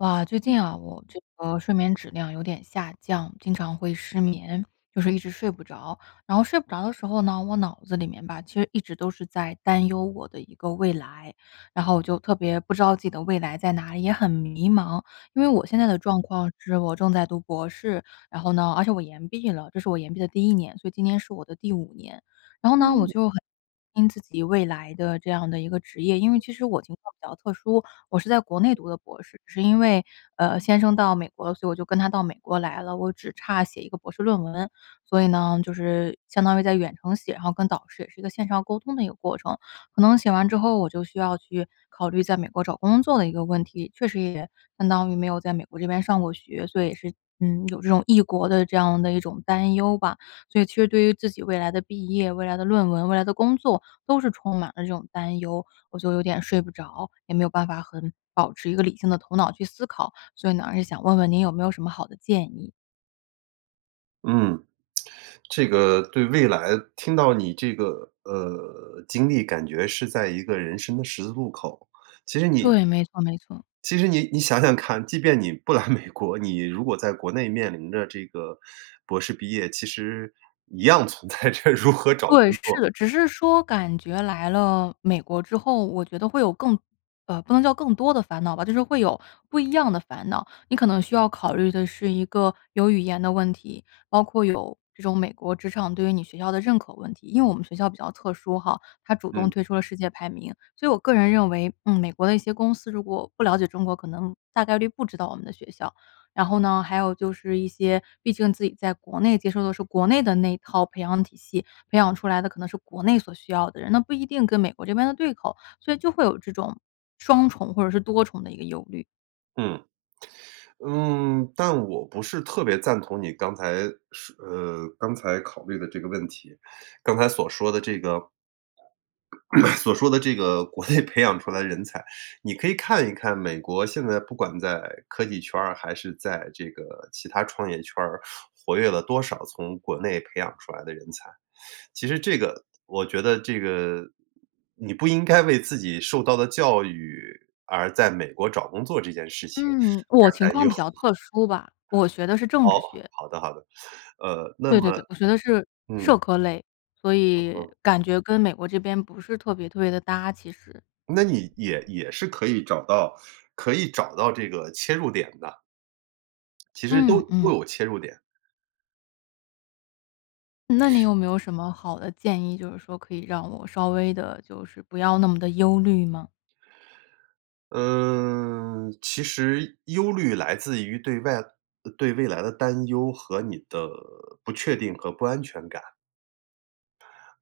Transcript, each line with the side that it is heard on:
left: 哇，最近啊，我这个睡眠质量有点下降，经常会失眠，就是一直睡不着。然后睡不着的时候呢，我脑子里面吧，其实一直都是在担忧我的一个未来，然后我就特别不知道自己的未来在哪里，也很迷茫。因为我现在的状况是我正在读博士，然后呢而且我延毕了，这是我延毕的第1年，所以今年是我的第5年，然后呢我就很担心自己未来的这样的一个职业。因为其实我情况比较特殊，我是在国内读的博士，是因为，呃，先生到美国了，所以我就跟他到美国来了，我只差写一个博士论文，所以呢就是相当于在远程写，然后跟导师也是一个线上沟通的一个过程。可能写完之后，我就需要去考虑在美国找工作的一个问题，确实也相当于没有在美国这边上过学，所以也是，嗯，有这种异国的这样的一种担忧吧。所以其实对于自己未来的毕业、未来的论文、未来的工作都是充满了这种担忧，我就有点睡不着，也没有办法很保持一个理性的头脑去思考，所以呢也是想问问您有没有什么好的建议。
right: 嗯。这个对未来听到你这个，呃，经历，感觉是在一个人生的十字路口。其实你
left: 对，没错，没错。
right: 其实你你想想看，即便你不来美国，你如果在国内面临着这个博士毕业，其实一样存在着如何找
left: 对，
right: 工
left: 是
right: 作。
left: 的。只是说感觉来了美国之后，我觉得会有更呃，不能叫更多的烦恼吧，就是会有不一样的烦恼。你可能需要考虑的是一个有语言的问题，包括有这种美国职场对于你学校的认可问题。因为我们学校比较特殊哈，它主动
right: 嗯。
left: 退出了世界排名，所以我个人认为，嗯，美国的一些公司如果不了解中国，可能大概率不知道我们的学校。然后呢，还有就是一些，毕竟自己在国内接受的是国内的那一套培养体系，培养出来的可能是国内所需要的人，那不一定跟美国这边的对口，所以就会有这种双重或者是多重的一个忧虑。
right: 嗯。嗯，但我不是特别赞同你刚才说呃，刚才考虑的这个问题，刚才所说的这个，所说的这个国内培养出来的人才，你可以看一看美国现在不管在科技圈儿还是在这个其他创业圈儿，活跃了多少从国内培养出来的人才。其实这个我觉得这个你不应该为自己受到的教育，而在美国找工作这件事情
left: 嗯，我情
right: 而担
left: 况
right: 忧。
left: 比 较特殊吧，我学的是政治学。
right: 哦，好的，好的。呃，那么
left: 对对对，我学的是
right: 嗯。
left: 社科类，所
right: 嗯
left: 以
right: 哼。
left: 感觉跟美国这边不是特别特别地搭，其实。
right: 那你也也是可以找到可以找到这个切入点的。其实都
left: 嗯，
right: 都
left: 嗯。
right: 有切入点。
left: 那你 有没有什么好的建议，就是说，可以让我稍微地就是不要那么地忧虑吗？
right: 嗯，其实忧虑来自于对未来对未来的担忧，和你的不确定和不安全感。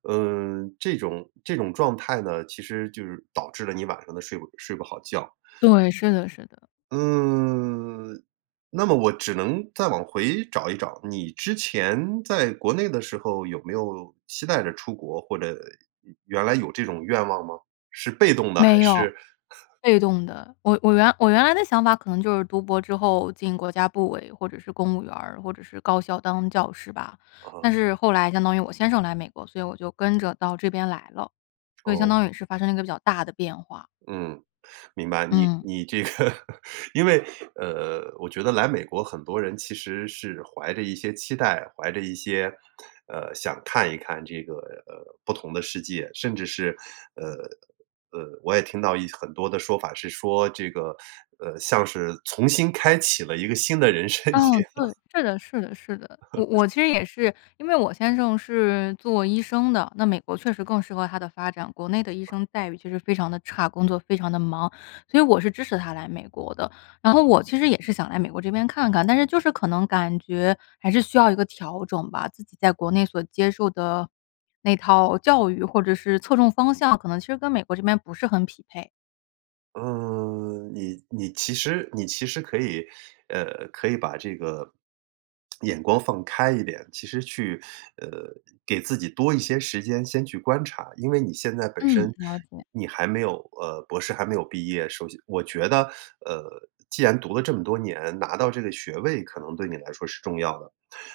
right: 嗯，这种这种状态呢，其实就是导致了你晚上的睡不睡不好觉。
left: 对，是的，是的。
right: 嗯，那么我只能再往回找一找，你之前在国内的时候，有没有期待着出国，或者原来有这种愿望吗？是被动的还
left: 没有，
right: 是
left: 被动的。我我原我原来的想法可能就是，读博之后进国家部委，或者是公务员儿，或者是高校当教师吧。但
right: 嗯。
left: 是后来相当于我先生来美国，所以我就跟着到这边来了，所以相
right: 哦。
left: 当于是发生了一个比较大的变化。
right: 嗯，明白，你
left: 嗯。
right: 你这个 因为，呃，我觉得来美国很多人其实是怀着一些期待，怀着一些，呃，想看一看这个不同的世界，甚至是，呃，呃，我也听到一很多的说法，是说这个，呃，像是重新开启了一个新的人生去
left: 嗯，对，
right: 了。
left: 是的，是的，是的。我 我其实也是因为我先生是做医生的，那美国确实更适合他的发展，国内的医生待遇确实非常地差，工作非常地忙，所以我是支持他来美国的。然后我其实也是想来美国这边看看，但是就是可能感觉，还是需要一个调整吧，自己在国内所接受的那套教育，或者是侧重方向，可能其实跟美国这边不是很匹配。
right: 嗯，你你其实你其实可以，呃，可以把这个眼光放开一点，其实去，呃，给自己多一些时间先去观察。因为你现在本
left: 嗯，
right: 身
left: 了解。
right: 你还没有，呃，博士还没有毕业。首先我觉得，呃，既然读了这么多年，拿到这个学位可能对你来说是重要的。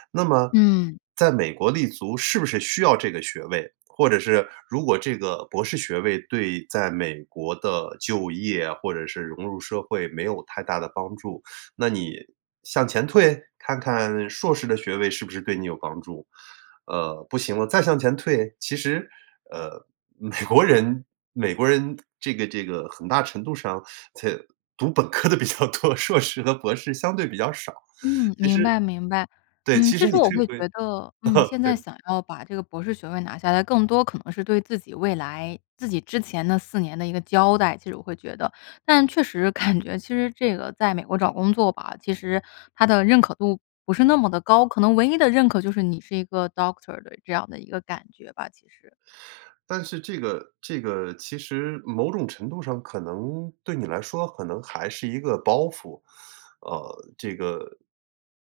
right: 那么，
left: 嗯。
right: 在美国立足是不是需要这个学位，或者是如果这个博士学位对在美国的就业或者是融入社会没有太大的帮助，那你向前退，看看硕士的学位是不是对你有帮助。呃，不行了，再向前退。其实，呃，美国人美国人这个这个很大程度上在读本科的比较多，硕士和博士相对比较少，
left: 嗯，
right: 其
left: 明
right: 实
left: 白，明白。
right: 对，
left: 嗯，
right: 其
left: 其
right: 实
left: 实
right: 你
left: 我
right: 退
left: 会
right: 回
left: 觉得，嗯，现 在
right: 对。
left: 想要把这个博士学位拿下来，更多可能是，对自己未来自己之前的4年的一个交代，其实我会觉得。但确实感觉其实这个在美国找工作吧，其实它的认可度不是那么地高，可能唯一的认可就是，你是一个 Doctor 的这样的一个感觉吧，其实。
right: 但是这个这个，其实某种程度上可能对你来说可能还是一个包袱，呃，这个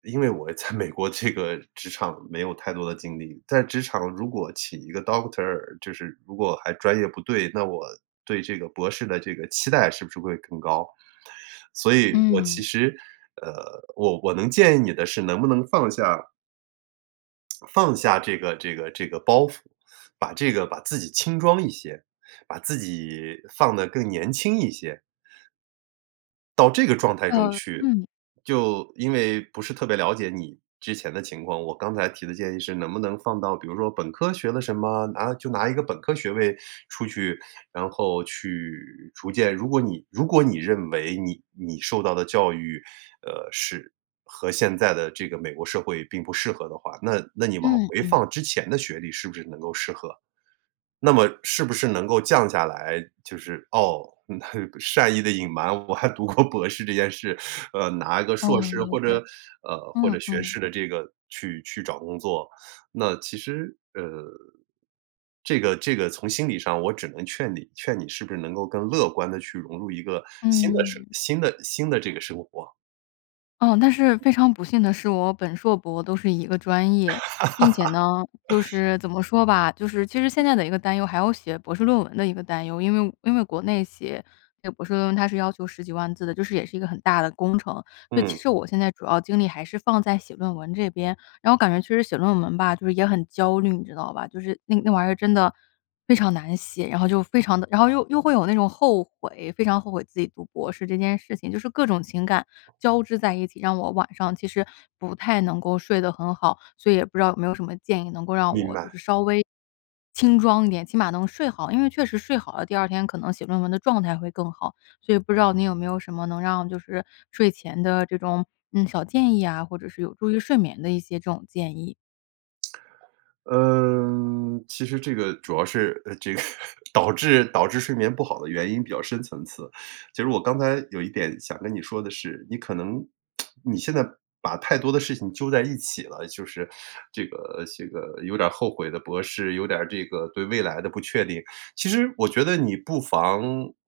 right: 因为我在美国这个职场没有太多的经历，在职场如果请一个 Doctor，就是如果还专业不对，那我对这个博士的这个期待，是不是会更高？所以我其
left: 嗯。
right: 实，呃，我我能建议你的是，能不能放下放下这个这个这个包袱，把这个把自己轻装一些，把自己放得更年轻一些。到这个状态中
left: 呃，
right: 去。
left: 嗯。
right: 就因为不是特别了解你之前的情况，我刚才提的建议是能不能放到比如说本科学的什么，拿就拿一个本科学位出去，然后去逐渐如果你如果你认为你你受到的教育，呃，是和现在的这个美国社会并不适合的话，那那你往
left: 嗯，
right: 回
left: 嗯。
right: 放之前的学历是不是能够适合？那么是不是能够降下来，就是，哦，善意的隐瞒，我还读过博士这件事。呃，拿个硕
left: 哦，
right: 士
left: 了
right: 或
left: 解，
right: 者，呃，或者
left: 嗯，
right: 学
left: 嗯。
right: 士的这个去去找工作。那其实呃，这个这个从心理上我只能劝你，劝你是不是能够更乐观地去融入一个新的生
left: 嗯。
right: 新的新的这个生活。
left: 嗯，但是非常不幸的是，我本硕博都是一个专业。并且呢，就 是怎么说吧，就是其实现在的一个担忧，还有写博士论文的一个担忧。因为因为国内写博士论文它是要求10几万字的，就是也是一个很大的工程，所以其
right: 嗯。
left: 实我现在主要精力还是放在写论文这边。然后感觉确实写论文吧，就是也很焦虑，你知道吧？就是那那玩意儿真的非常难写，然后就非常的然后又又会有那种后悔，非常后悔自己读博士这件事情，就是各种情感交织在一起，让我晚上其实不太能够睡得很好。所以也不知道有没有什么建议，能够让
right: 明
left: 我就
right: 白。
left: 是稍微，轻装一点，起码能睡好。因为确实睡好了，第二天可能写论文的状态会更好，所以不知道你有没有什么能让就是睡前的这种嗯，小建议啊，或者是有助于睡眠的一些这种建议。
right: 嗯，其实这个主要是这个，导致导致睡眠不好的原因比较深层次。其实我刚才有一点想跟你说的是，你可能，你现在把太多的事情揪在一起了，就是这个这个有点儿后悔的博士，有点儿这个对未来的不确定。其实我觉得你不妨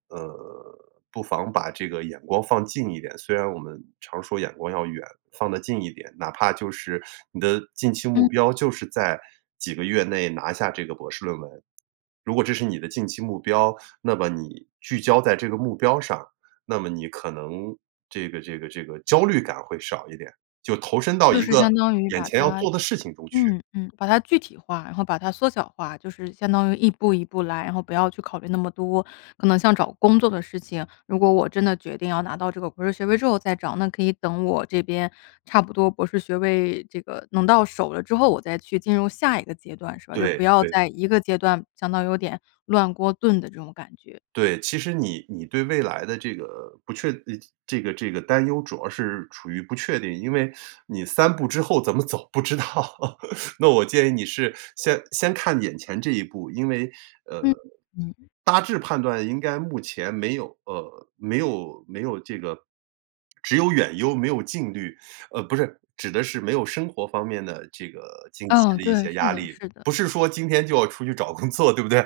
right: 呃，不妨把这个眼光放近一点，虽然我们常说眼光要远，放得近一点，哪怕就是你的近期目
left: 嗯。
right: 标就是在几个月内拿下这个博士论文。如果这是你的近期目标，那么你聚焦在这个目标上，那么你可能这个这个这个焦虑感会少一点，就投身到
left: 就
right: 一
left: 是
right: 个
left: 相当于
right: 眼
left: 把
right: 前要
left: 它
right: 做的事情中去。
left: 嗯，嗯，把它具体化，然后把它缩小化，就是相当于一步一步来，然后不要去考虑那么多。可能像找工作的事情，如果我真的决定要拿到这个博士学位之后再找，那可以等我这边差不多博士学位这个能到手了之后，我再去进入下一个阶段，是吧？就不
right: 对，
left: 要
right: 对。
left: 在一个阶段相当于有点乱锅炖的这种感觉。
right: 对，其实你你对未来的这个不确呃，这个这个担忧主要是处于不确定，因为 你3步之后怎么走不知道。那我建议你是先先看眼前这一步。因为，
left: 嗯，
right: 呃，
left: 嗯。
right: 大致判断应该目前没有，呃，没有没有这个只有远忧，没有近虑。呃，不是指的是没有生活方面的这个近期
left: 嗯，
right: 的一
left: 对，
right: 些
left: 是
right: 压
left: 的，
right: 力，
left: 是的。
right: 不是说今天就要出去找工作，对不对？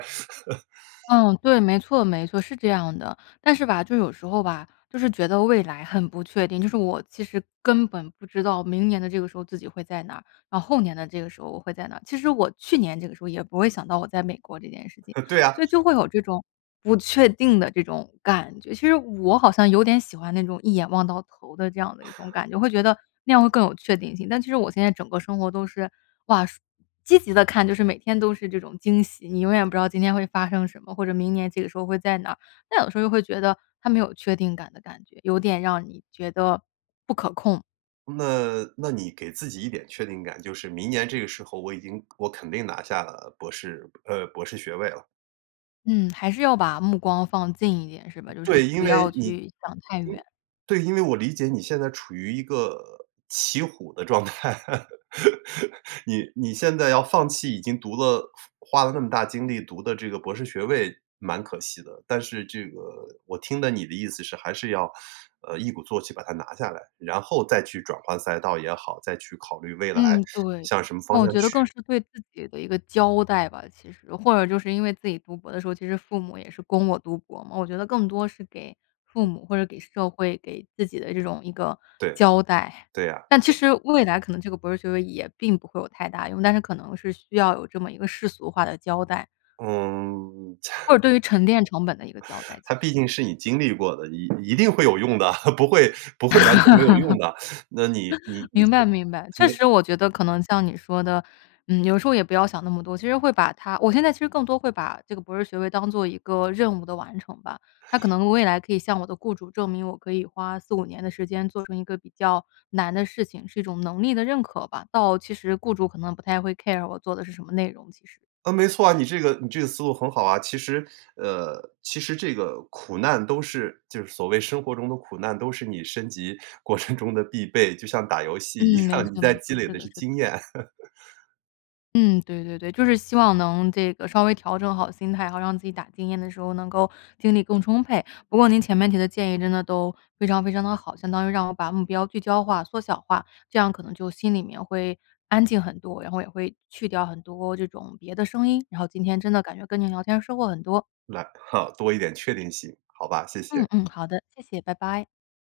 left: 嗯，对，没错，没错，是这样的。但是吧，就有时候吧，就是觉得未来很不确定，就是我其实根本不知道明年的这个时候自己会在哪儿，然后后年的这个时候我会在哪儿，其实我去年这个时候也不会想到我在美国这件事情，
right: 呵，对啊。
left: 所以就会有这种不确定的这种感觉。其实我好像有点喜欢那种一眼望到头的这样的一种感觉，会觉得那样会更有确定性。但其实我现在整个生活都是哇，积极地看，就是每天都是这种惊喜，你永远不知道今天会发生什么，或者明年这个时候会在哪儿。但有时候又会觉得它没有确定感的感觉，有点让你觉得不可控。
right: 那那你给自己一点确定感，就是，明年这个时候，我已经我肯定拿下了博士呃，博士学位了。
left: 嗯，还是要把目光放近一点，是吧？就是
right: 对，因
left: 不要
right: 为你
left: 去想太
right: 嗯
left: 远。
right: 对，因为我理解你现在处于一个，呃，骑虎的状态，你你现在要放弃已经读了付花了那么大精力读的这个博士学位，蛮可惜的。但是这个我听的你的意思是还是要，呃，一鼓作气把它拿下来，然后再去转换赛道也好，再去考虑未来
left: 嗯，对，
right: 向
left: 对。
right: 什么
left: 嗯，
right: 方
left: 我
right: 向
left: 觉得
right: 去
left: 更是对自己的一个交代吧其实，或者就是因为自己读博的时候，其实父母也是供我读博嘛，我觉得更多是给父母，或者给社会、给自己的这种一个
right: 对，
left: 交代。
right: 对啊，
left: 但其
right: 对。
left: 实未来可能这个博士学位也并不会有太大用，但是可能是需要有这么一个世俗化的交代。
right: 嗯，它
left: 或者对于沉淀成本的一个交代，
right: 它
left: 其
right: 毕
left: 实。
right: 竟是你经历过的，你一定会有用的，不会不会完全没有用的。那你你 你是
left: 明白，明白。
right: 你
left: 确实我觉得可能像你说的，嗯，有时候也不要想那么多，其实会把它我现在其实更多会把这个博士学位当做一个任务的完成吧。它可能未来可以向我的雇主证明，我可以花4-5年的时间做成一个比较难的事情，是一种能力的认可吧。倒其实雇主可能不太会 care 我做的是什么内容，其实。
right: 呃，没错啊，你这个你这个思路很好啊，其实呃，其实这个苦难都是就是所谓生活中的苦难，都是你升级过程中的必备，就像打游戏一
left: 嗯，没
right: 样，你
left: 错，
right: 在
left: 没
right: 积
left: 错，
right: 累
left: 是
right: 的
left: 的，
right: 是
left: 是的。
right: 经验。
left: 嗯，对对对，就是希望能这个稍微调整好心态，然后让自己打经验的时候能够精力更充沛。不过您前面提的建议真的都非常非常地好，相当于让我把目标聚焦化、缩小化，这样可能就心里面会安静很多，然后也会去掉很多这种别的声音，然后今天真的感觉跟您聊天收获很多。
right: 来哈，多一点确定性，好吧，谢谢。
left: 嗯嗯，好的，谢谢，拜拜。